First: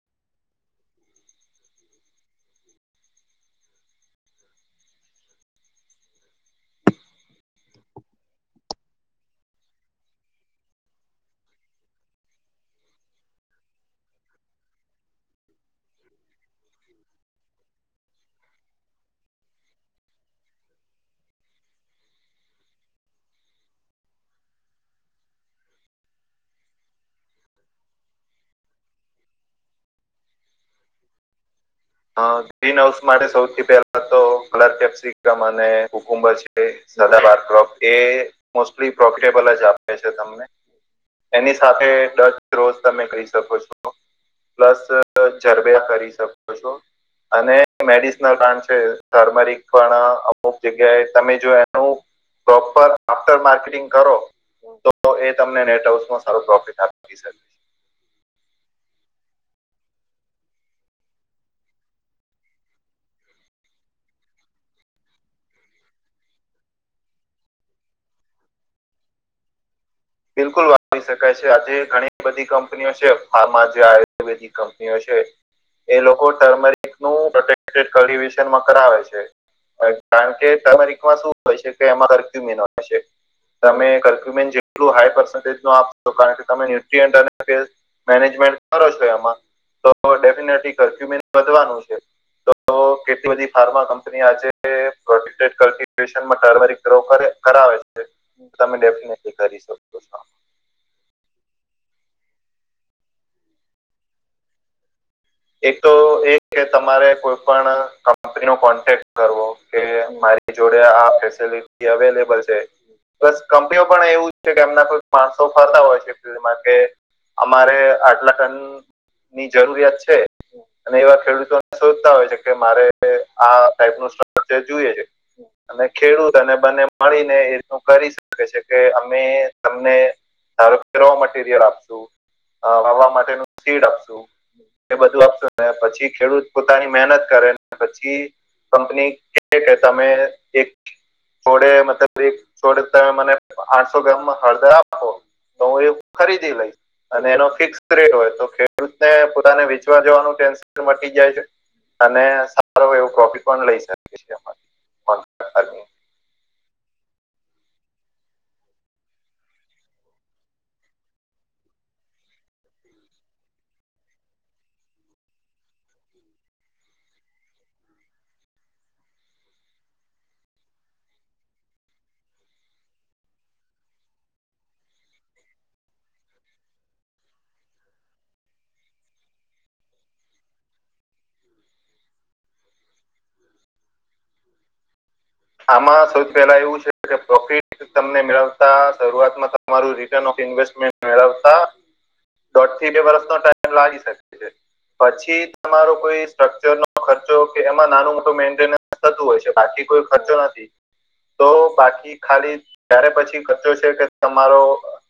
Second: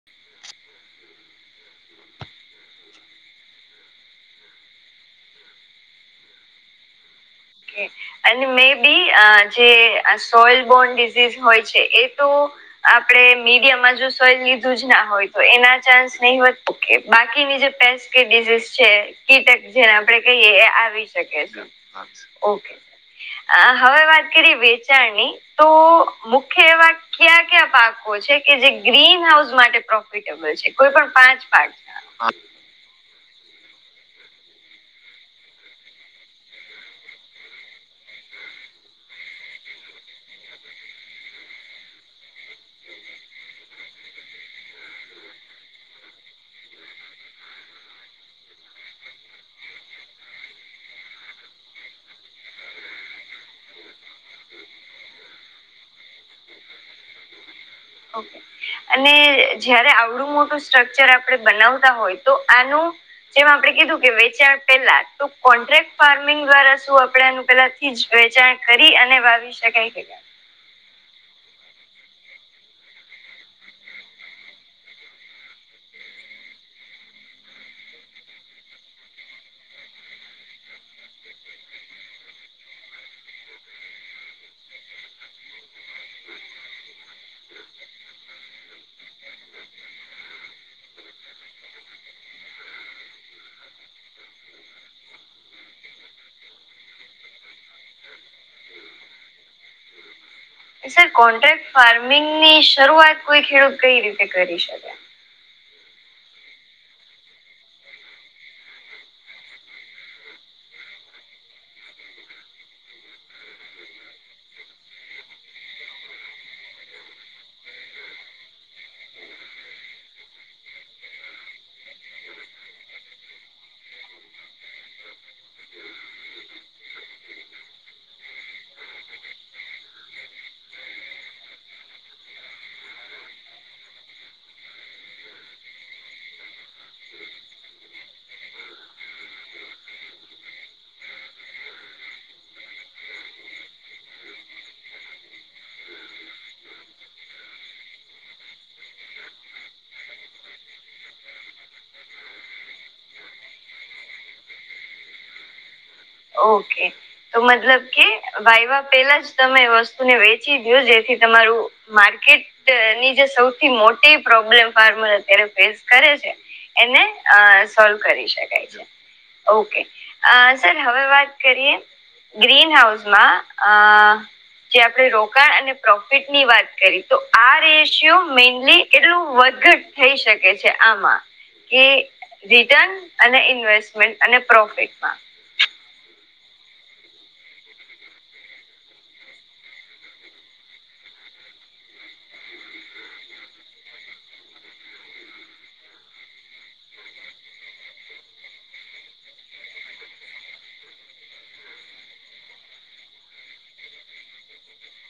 [inaudible] એ અને મે બી અ જે soil borne disease હોય છે એ તો આપડે મીડિયામાં જો સોયલ લીધું જ ના હોય તો એના ચાન્સ નહી વધતું બાકીની જે છે કીટક જેને આપડે કહીએ એ આવી શકે છે ઓકે, આ હવે વાત કરી વેચાણની‌‌. તો મુખ્ય એવા ક્યા ક્યા પાકો છે કે જે ગ્રીન હાઉસ માટે પ્રોફિટે છે કોઈ પણ પાંચ પાઠ. હા, ગ્રીન હાઉસ માટે સૌથી પહેલા તો કલર કેપ્સિકમ અને કુકુંભ છે. સદા બાર ક્રોપ એ મોસ્ટલી પ્રોફિટેબલ જ આપે છે તમને. એની સાથે દસ રોઝ તમે કહી શકો છો. પ્લસ ઝરબિયા કરી શકો છો. અને મેડિસનલ પ્ન્ટ છે થર્મરિક પણ અમુક જગ્યાએ તમે જો એનું પ્રોપર આફ્ટર માર્કેટિંગ કરો. તો તો એ તમને નેટ હાઉસમાં સારું પ્રોફિટ આપતી સે. ઓકે. અને જયારે આવડું મોટું સ્ટ્રક્ચર આપડે બનાવતા હોય તો આનું જેમાં આપણે કીધું કે વેચાણ પેલા તો કોન્ટ્રાક્ટ ફાર્મિંગ દ્વારા શું આપડે એનું પેલા વેચાણ કરી અને વાવી શકાય કે બિલકુલ વારી શકાય છે આજે ઘણી બધી કંપનીઓ છે ફાર્મા જે આયુર્વેદિક કંપનીઓ છે. એ લોકો ટર્મરિકનું પ્રોટેક્ટડ કલ્ટિવેશનમાં કરાવે છે. કારણ કે તમારીમાં શું હોય છે કે એમાં હક્યુમિન હોય છે. તમે કરક્યુમેન્ટ જે કેટલું હાઈ પસન્ટેજ ન આપશો કારણ કે તમે ન્યુટ્રી મેનેજમેન્ટ કરો છો એમાં. તો તો ડેફિનેટલી કરફ્યુ મેન્ટ વધવાનું છે. તો તો કેટલી બધી ફાર્મા કંપની આજે પ્રોટેક્ટેડ કલ્ટિવેશનમાં ટર્મરી કર્રો કરે. કરાવે છે તમે ડેફિનેટલી કરી શકો. છો સર કોન્ટ્રાક્ટ ફાર્મિંગની શરૂઆત કોઈ ખેડૂત કઈ રીતે કરી શકે? એક તો એ કે તમારે કોઈ પણ કંપની નો કોન્ટેક્ટ કરવો કે મારી જોડે આ ફેસિલિટી અવેલેબલ છે. બસ કંપનીઓ પણ એવું જ છે કે એમના કોઈક માણસો ફરતા હોય છે ફિલ્ડમાં કે અમારે આટલા ટનની જરૂરિયાત છે. અને એવા ખેડૂતોને શોધતા હોય છે કે મારે આ ટાઈપનો સ્ટ્રક્ચર જોયે છે. અને ખેડૂત અને બને મળીને એ રીતનું કરી શકે છે કે અમે તમને સારો રો મટીરિયલ આપશું વાવા માટેનું સીડ આપશું. એ બધું આપશે પછી ખેડૂત પોતાની મહેનત કરે ને પછી કંપની કે તમે એક છોડે મતલબ એક છોડે તમે મને આઠસો ગ્રામ હળદર આપો. તો હું એ ખરીદી લઈશ અને એનો ફિક્સ રેટ હોય તો ખેડૂત ને પોતાને વે વા જવાનું ટેન્સલ મટી જાય છે અને સારો એવો પ્રોફિટ પણ લઈ શકે છે. [unintelligible] ઓકે. તો મતલબ કે વાયવા પેલા જ તમે વસ્તુને વેચી દયો જેથી તમારું માર્કેટની જે સૌથી મોટી પ્રોબ્લેમ ફાર્મર અત્યારે ફેસ કરે છે. એને અ સોલ્વ કરી શકાય છે ઓકે અ હવે વાત કરીએ ગ્રીન હાઉસમાં અ જે આપણે રોકાણ અને પ્રોફિટની વાત કરી તો આ રેશિયો મેઇનલી એટલું વધઘટ થઈ શકે છે આમાં. કે રિટર્ન અને ઇન્વેસ્ટમેન્ટ અને પ્રોફિટમાં. આમાં સૌથી પહેલા એવું છે કે પ્રોફિટ તમને મેળવતા શરૂઆતમાં તમારું રિટર્ન ઓફ ઇન્વેસ્ટમેન્ટ મેળવતા દોઢથી બે વર્ષનો ટાઈમ લાગી શકે છે. પછી તમારો કોઈ સ્ટ્રકચરનો ખર્ચો કે એમાં નાનું મેન્ટેનન્સ થતું હોય છે બાકી કોઈ ખર્ચો નથી તો તો બાકી ખાલી ત્યારે પછી ખર્ચો છે કે તમારો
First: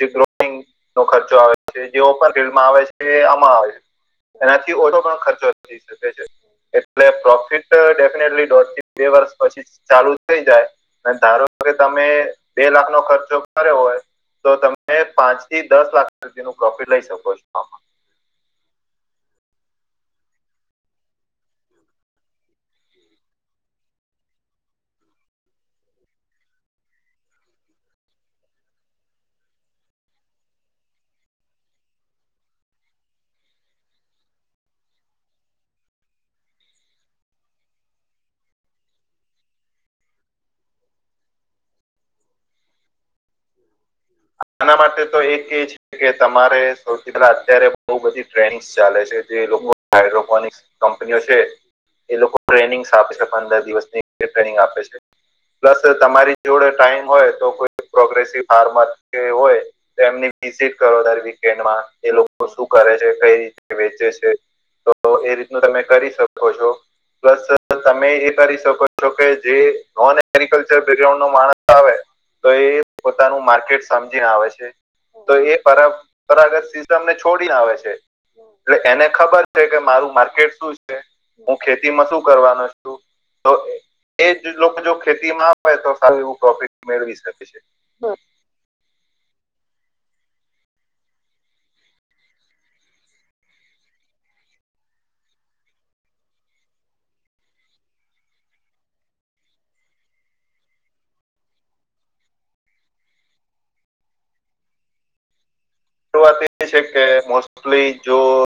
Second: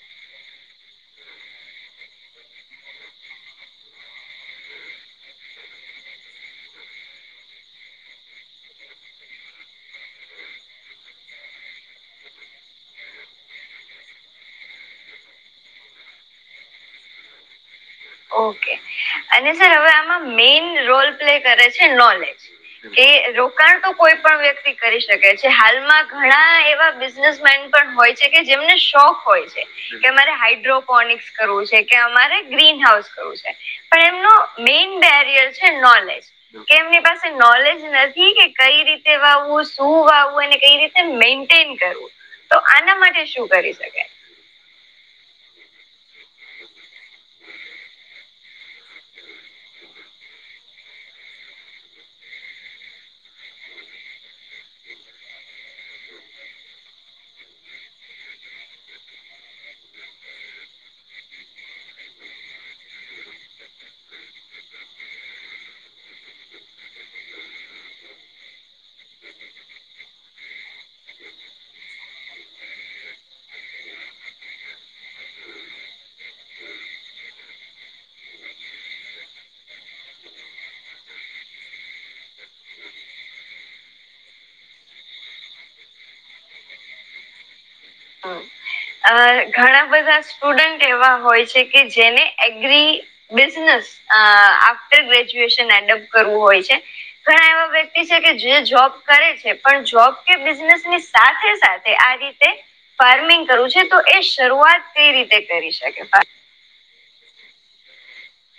જે ગ્રોથિંગ નો ખર્ચો આવે છે, જેવો પણ ફિલ્ડમાં આવે છે આમાં આવે છે. એનાથી [unintelligible] પણ ખર્ચો થઈ શકે છે એટલે પ્રોફિટ ટ ડેફિનેટલી દોઢ થી બે વર્ષ પછી જ ચાલુ થઈ જાય, અને ધારો કે તમે બે લાખ નો ખર્ચો કર્યો હોય તો તમે પાંચ થી દસ લાખ સુધી નું પ્રોફિટ લઈ શકો છો આમાં. ઓકે. અને સર હવે આમાં મેઈન રોલ પ્લે કરે છે, નોલેજ. કે રોકાણ તો કોઈ પણ વ્યક્તિ કરી શકે છે, હાલમાં ઘણા એવા બિઝ [unintelligible] એમ પણ હોય છે કે જેમને શોખ હોય છે કે અમારે હાઇડ્રોકોનિકસ કરવું છે, કે અમારે ગ્રીન હાઉસ કરવું છે. પણ એમનું મેઈન બેરિયર છે નોલેજ. કે એમની પાસે નોલેજ નથી, કે કંઈ રીતે વાવવું, શું વાવવું અને કઈ રીત મેન્ટેન કરવું, તો આના માટે શું કરી શકાય? આના માટે તો એક એજ કે તમારે સૌથી પહેલા અત્યારે બહુ બધી ટ્રેન્ડસ ચાલે છે, જે લોકો હાઈડ્રોકોનિક્સ કંપનીઓ છે, એ લોકો ટ્રેનિંગ્સ આપે છે, પંદર દિવસની [inaudible] ટ્રેનિંગ આપે છે. પ્લસ તમારી જોડે ટાઈમ હોય તો કોઈ પ્રોગ્રેસિવ ફાર્મર કે હોય તો એમની વિઝિટ કરો દર વીકેન્ડમાં, એ લોકો શું કરે છે, કઈ રીતે વેચે છે. તો એ રીતનું તમે કરી શકો છો. પ્લસ તમે એ કરી શકો છો કે જે નોન એગ્રીકલ્ચર બેકગ્રાઉન્ડનો માણસ આવે તો એ પોતાનું માર્કેટ સમજીને આવે છે. તો એ [unintelligible] છોડીને આવે છે. એટલે એને ખબર છે કે મારું માર્કેટ શું છે, હું ખેતીમાં શું કરવાનો છું તો એ જ લોકો જો ખેતીમાં આવેે તો સારું એવું પ્રોફિટ મેળવી શકે છે. બર અહ ઘણા બધા સ્ટુડન્ટ એવા હોય છે કે જેને agri business uh after graduation adopt કરવું હોય છે ઘણા એવા વ્યક્તિ છે કે જે જોબ કરે છે, પણ જોબ કે બિઝનેસની સાથે-સાથે આ રીતે ફાર્મિંગ કરવું છે, તો એ શરૂઆત કઈ રીતે કરી શક [unintelligible] એ છે કે મોસ્ટલી જો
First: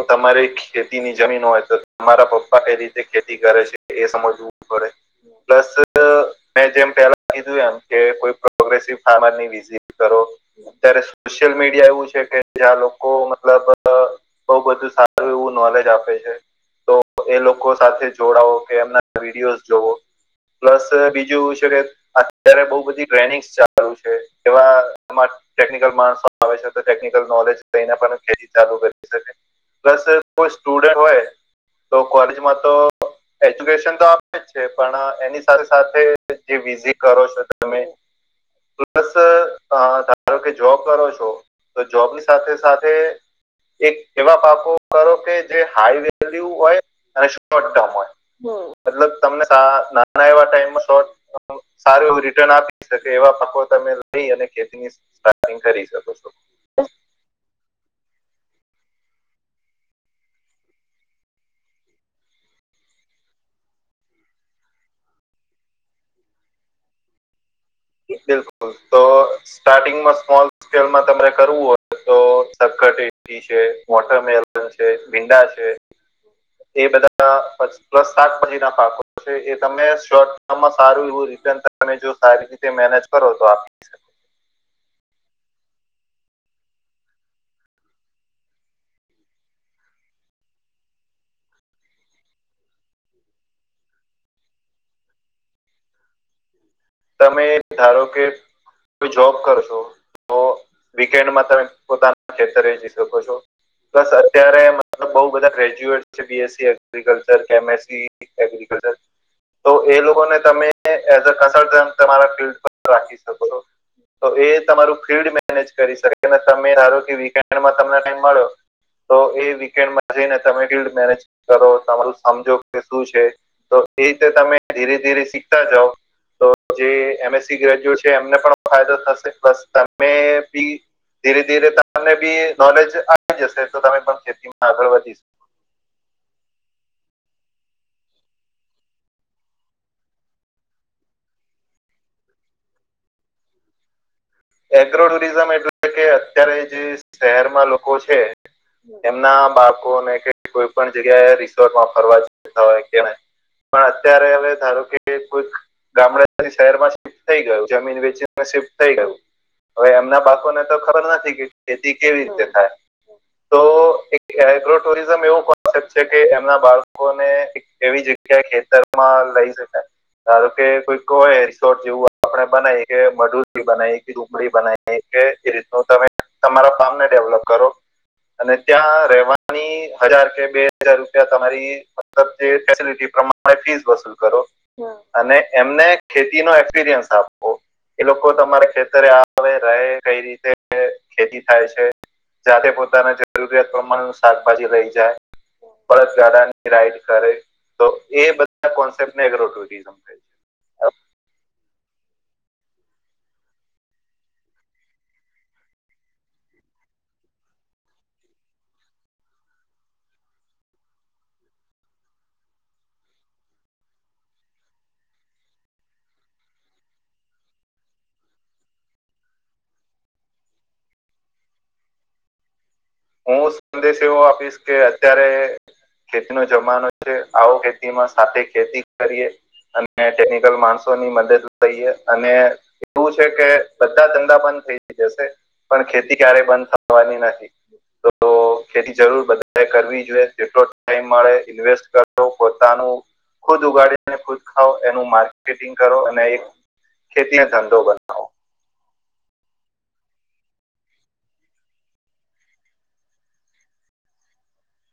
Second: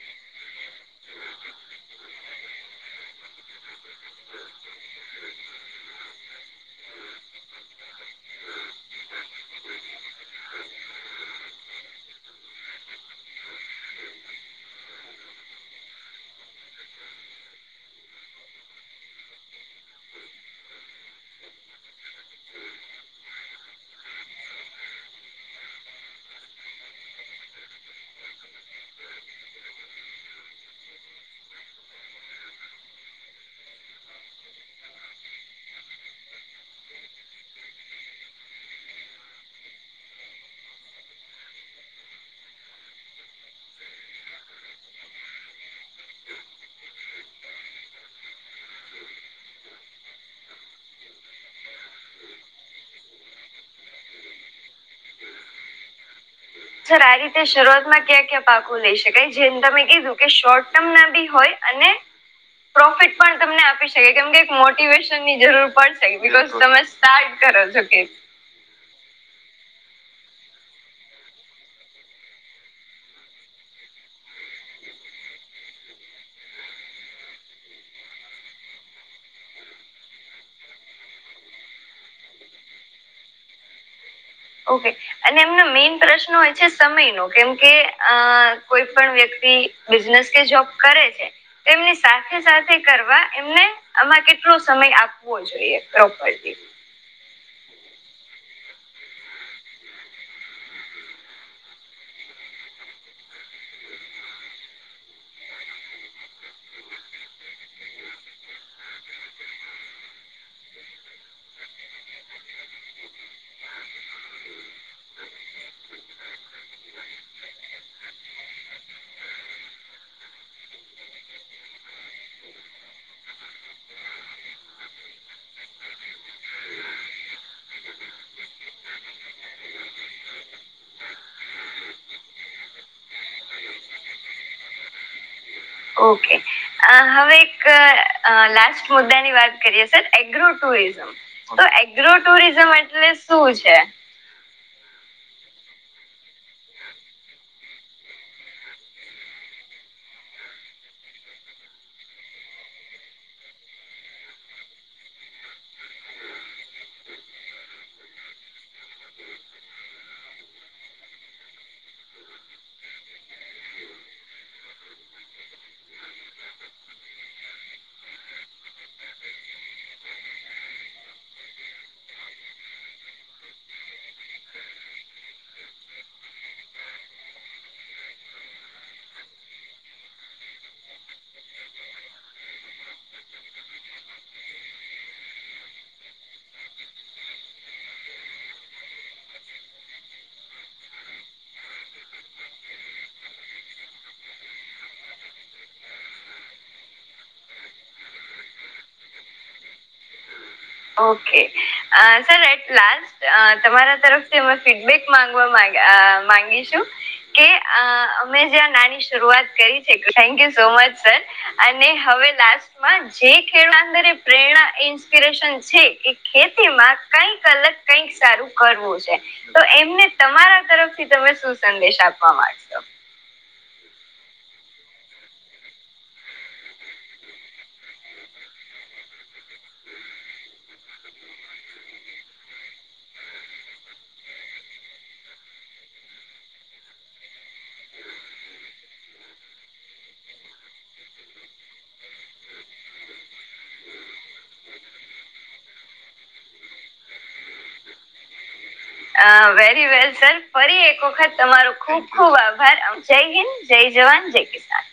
તમારી ખેતીની જમીન હોય તો તમારા પપ્પા કઈ રીતે ખેતી કરે છે એ સમજવું પડે. પ્લસ મેં જેમ પેલા કીધું એમ કે કોઈ પ્રોગ્રેસિવ ફાર્મર ની વિઝિટ કરો. અત્યારે સોશિયલ મીડિયા એવું છ છે કે જ્યાં લોકો મતલબ અહ બહું બધું સારું એવું નોલેજ આપે છે. તો એ લોકો સાથે જોડાવો કે એમના વિડીયોઝ જોવો. પ્લસ બીજું ઈ છે કે અત્યારે બહું બધી ટ્રેનિંગ્સ ચાલુ છે, એવા [unintelligible] ટેકનિકલ માણસો આવે છે ટેકનિકલ નોલેજ લઈને પણ ખેતી ચાલુ કરી શકે. પ્લસ કોઈ સ્ટુડન્ટ હોય તો કોલેજમાં તો એજ્યુકેશન તો આપે જ છે, પણ એની સાથે-સાથે જે [unintelligible] કરો છો તમે પ્લસ અહ ધારો કે જોબ કરો છો તો જોબની સાથે-સાથે એક એવા પાકો કરો કે જે હાઈ વેલ્યુ હોય અને શોર્ટ ટર્મ હોય. મતલબ તમને [inaudible] નાના એવા ટાઈમમાં શોર્ટ [unintelligible] સારું એવું રિટર્ન આપી શકે, એવા પાકો તમે લઈ અને ખેતીની સ્ટાર્ટિંગ કરી શકો છો. સર આ રીતે શરૂઆતમાં ક્યાં-ક્યાં પાકો લઈ શકાય? જેમ તમે કીધું કે શોર્ટ ટર્મના બી હોય અને પ્રોફિટ પણ તમને આપી શકે, કેમ કે એક મોટિવેશન ની જરૂર પડશે, ઈ બિકોઝ તમે સ્ટાર્ટ કરો છો કે બિલકુલ. તો સ્ટાર્ટિંગમાં સ્મોલ સ્કેલમાં તમારે કરવું હોય તો [unintelligible] ટી છે મોટર મેલન છે, ભીંડા છે, એ બધા અસ પ્લસ શાકભાજી ના પાકો છે એ તમે શોર્ટ ટર્મમાં સારું એવું રિટર્ન તમે જો સારી રીત તે મેનેજ કરો તો આપી શ ઓકે. અને એમનો મેઇન પ્રશ્ન હોય છે સમયનો કેમ કે અહ કોઈ પણ વ્યક્તિ બિઝનેસ કે જોબ કરે છે તો એમની સાથે સાથે કરવા એમને આમાં કેટલો સમય આપવો જોઈએ પ્રોપરલી? તમે એ ધારો કે કોઈ જોબ કરશો તો તો વીકેન્ડમાં તમે પોતાના ખેતરે જઈ શકો છો. બસ અત્યારે મતબ બહુ બધા ગ્રેજ્યુએટ છે બી એસ સી એગ્રીિકલ્ચર કે મે સી એગ્રીકલ્ચર તો એ લોકોને તમે એસ અ કસ ત તમ તમારા ફિલ્ડ પર રાખી શકો છો. તો એ તમારું ફિલ્ડ મેનેજ કરી શકેને તમે હારો કે વીકેન્ડમાં તમને ટાઈમ મળો તો એ વીકેન્ડમાં જઈને તમે ફ મેનેજ કરો તમારું સમજો કે શું છે. તો એ રીતે તમે ધીરે ધીરે શીખતા જાવ. તો જે એમ એસ સી ગ્રેજ્યુએટ છે એમને પણ ફાયદો થશે બસ તમે બી ધીરે ધીરે તમને બી એ નોલેજ આવી જશે તો તમે પણ ખેતીમાં આગળ વધી શ ઓકે. અહ હવે એક અહ લાસ્ટ મુદ્દાની વાત કરીએ સર એગ્રો ટુરિઝમ. તો એગ્રો ટુરિઝમ એટલે શું છે? એગ્રો ટુરિઝમ એટલે કે અત્યારે જે શહેરમાં લોકો છે એમના બાળકોને કે કોઈ પણ જગ્યાએ રિસોર્ટમાં ફરવા જતા હોય કે પણ અત્યારે હવે ધારો કે કોઈક ગામડાથી શહેરમાં શિફ્ટ થઈ ગયું જમીન વેચીમાં શિફ્ટ થઈ ગયું હવે એમના બાકોને તો ખબર નથી કે ખેતી કેવી રીતે થાય. તો એક એગ્રો ટુરિઝમ એવું કોન્સેપ્ટ છે કે એમના બાળકોને એક એવી જગ્ય કે ખેતરમાં લઈ શકાય. ધારો કે કોઈય હોઈ રિસોર્ટ જેવું આપણે બનાવી કે મઢુથી બનાવી કે ડુંગળી બનાવી છે એ રીતનું તમે તમારા ફામ ને ડેવલપ કરો અને ત્યાં રહેવાની હજાર કે બે હજાર રૂપિયા તમારી મતલબ જે ફેસિલિટી પ્રમાણ તમે ફીસ વસૂલ કરો. અને એમને ખેતી નો એક્સપિરિયન્સ આપવો એ લોકો તમારા ખેતરે આવે રહે એ કઈ રીતે ખેતી થાય છે જાતે પોતાને જરૂરિયાત પ્રમાણ નું શાકભાજી લઈ જાય. બળસગાડા ની રાઈડ કરે તો એ બધા કોન્સેપ્ટ ને એગ્રો ટુરિઝમ કેહ. ઓકે અહ સર એક લાસ્ટ અહ તમારા તરફથી અમે ફીડબેક ગવમાં અહ માંગીશું. કે અહ અમે જ્યાં નાની શરૂઆત કરી છે thank you so much sir અને હવે લાસ્ટમાં જે ખેડંદરે પ્રેરણા ઇન્સ્પિરેશન છે એ ખેતીમાં કઈક અલગ કઈક સારું કરવું છે. તો એમને તમારા તરફથી તમે શું સંદેશ આપવા માંગશો? હું સંદેશ એવો આપીશ કે અત્યારે ખેતી નો જમાનો છે આવો ખેતીમાં સાથે ખેતી કરીએ અને ટેકનિકલ માણસોની મદદ લઈએ અને એવું છે કે બધા ધંધા બંધ થઈ જશે પણ ખેતી ક્યારેય બંધ થવાની નથી. તો ખેતી જરૂર બધા કરવી જોઈએ જેટલો ટાઈમ મળે ઇન્વેસ્ટ કરો પોતાનું ખુદ ઉગાડીને ખુદ ખાઓ એનું માર્કેટિંગ કરો અને એક ખેતી નો ધંધો બનાઓ. અહ વેરી વેલ સર ફરી એક વખત તમારો ખુબ ખુબ આભાર. અમ જય હિન્દ. જય જવાન, જય કિસાન.